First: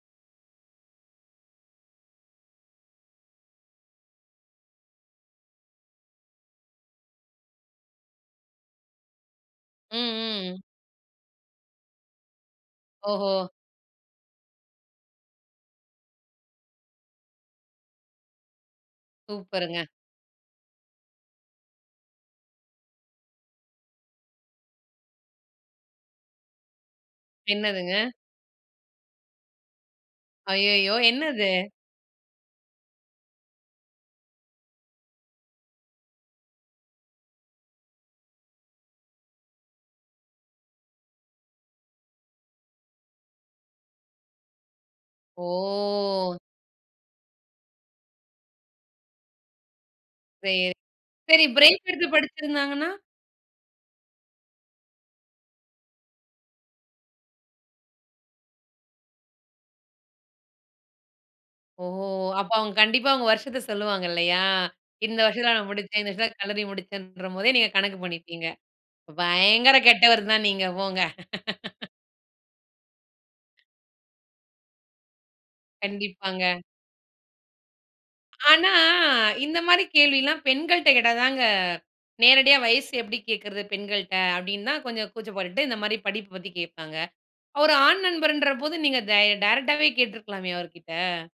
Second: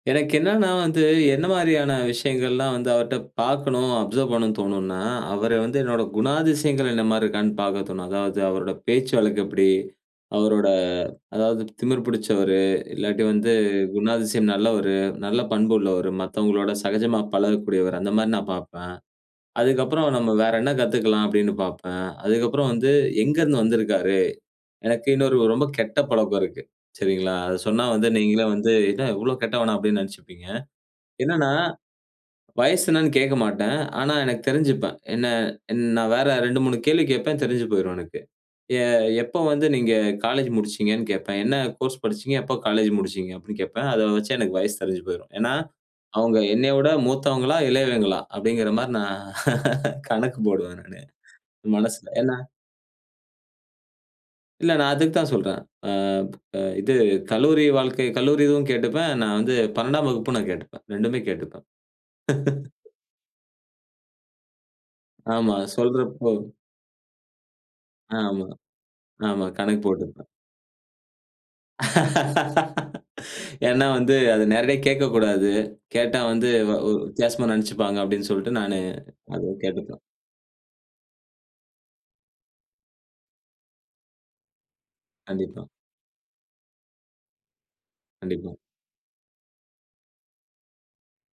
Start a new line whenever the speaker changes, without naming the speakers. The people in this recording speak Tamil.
எனக்கு என்னன்னா, வந்து என்ன மாரியான விஷயங்கள்லாம் வந்து அவர்ட்ட பார்க்கணும் அப்சர்வ் பண்ணணும்னு தோணும்னா, அவரு வந்து என்னோட குணாதிசயங்கள் என்னமாரி இருக்கான்னு பார்க்க தோணும். அதாவது, அவரோட பேச்சு வழக்கு எப்படி?
ம். ம்.
அவரோட அதாவது திமிர் பிடிச்சவரு, இல்லாட்டி
ஓஹோ!
வந்து குணாதிசயம் நல்லவரு. நல்ல பண்புள்ளவரு. மத்தவங்களோட சகஜமா பழகக்கூடியவர். அந்த மாரி நான் பார்ப்பேன்,
சூப்பருங்க!
அதுக்கப்புறம், நம்ம வேற என்ன கத்துக்கலாம்? அப்பிடின்னு பார்ப்பேன், அதுக்கப்புறம் வந்து எங்கருந்து வந்திருக்காரு? எனக்கு இன்னொரு ரொம்ப கெட்ட பழக்கம் இருக்கு, சரிங்களா? அதை சொன்னா
என்னதுங்க?
வந்து நீங்களே வந்து, என்ன இவ்வளோ கெட்டவனா? அப்படினு நினைச்சுப்பீங்க.
அய்யயோ! என்னது?
என்னன்னா, வயது என்னனு கேட்க மாட்டேன். ஆனா, எனக்கு தெரிஞ்சுப்பேன். என்ன, என் நான் வேற 2, 3 கேள்வி கேட்பேன், தெரிஞ்சு போயிரும் எனக்கு. எ எப்போ வந்து நீங்க காலேஜ் முடிச்சீங்கன்னு கேட்பேன், "என்ன கோர்ஸ் படிச்சீங்க? எப்போ காலேஜ் முடிச்சீங்க?" அப்படின்னு கேட்பேன். அதை வச்சு எனக்கு வயசு தெரிஞ்சு போயிரும். ஏன்னா,
ஓ!
அவங்க என்னைய விட மூத்தவங்களா, இளையவங்களா? அப்படிங்கிற மாரி நான் கணக்கு
சேரி.
போடுவேன் நானு,
சரி, பிரேக் எடுத்து
மனசில. ஏன்னா
படிச்சிருந்தாங்கன்னா?
இல்ல, நான் அதுக்கு தான் சொல்றேன். ஆ அ இது கல்லூரி வாழ்க்கை கல்லூரி இதுவும் கேட்டுப்பேன். நான் வந்து 12 வகுப்பு நான் கேட்டுப்பேன். 2 ம்மே கேட்டுப்பேன்.
ஓ! அப்ப, அவுங்க கண்டிப்பா அவுங்க வருஷத்தை சொல்லுவாங்க, இல்லையா. இந்த வருஷத்தில
ஆமா.
நான் முடிச்சேன். இந்த
சொல்றப்போ
வருஷத்தில கல்லூரி முடிச்சேன்ற போதே, நீங்க கணக்கு பண்ணிப்பீங்க.
ஆமா. ஆமா.
பயங்கர
கணக்கு
கெட்டவரு
போட்டுப்பேன்.
தான் நீங்க. போங்க.
ஏன்னா வந்து அதை நேரடியா கேட்கக்கூடாது, கேட்டா வந்து
கண்டிப்பாங்க.
வ வ் வித்தியாசமா நினைச்சுப்பாங்க அப்படின்னு சொல்லிட்டு,
ஆனா,
நானு அதை
இந்த மாரி
கேட்டுப்பேன்.
கேள்வில்லாம் பெண்கள்ட்ட கேட்டா தாங்க நேரடியா வயசு எப்படி கேட்கிறது, பெண்கள்ட்ட. அப்படினு தான் கொஞ்சம் கூச்சம்
கண்டிப்பா.
பட்டுட்டு, இந்த மாரி படிப்பை பத்தி கேட்பாங்க, ஒரு ஆண் நண்பர்ன்ற
கண்டிப்பா.
போது நீங்க தை டைரக்ட்டாவே கேட்டிருக்கலாமே, அவருகிட்ட.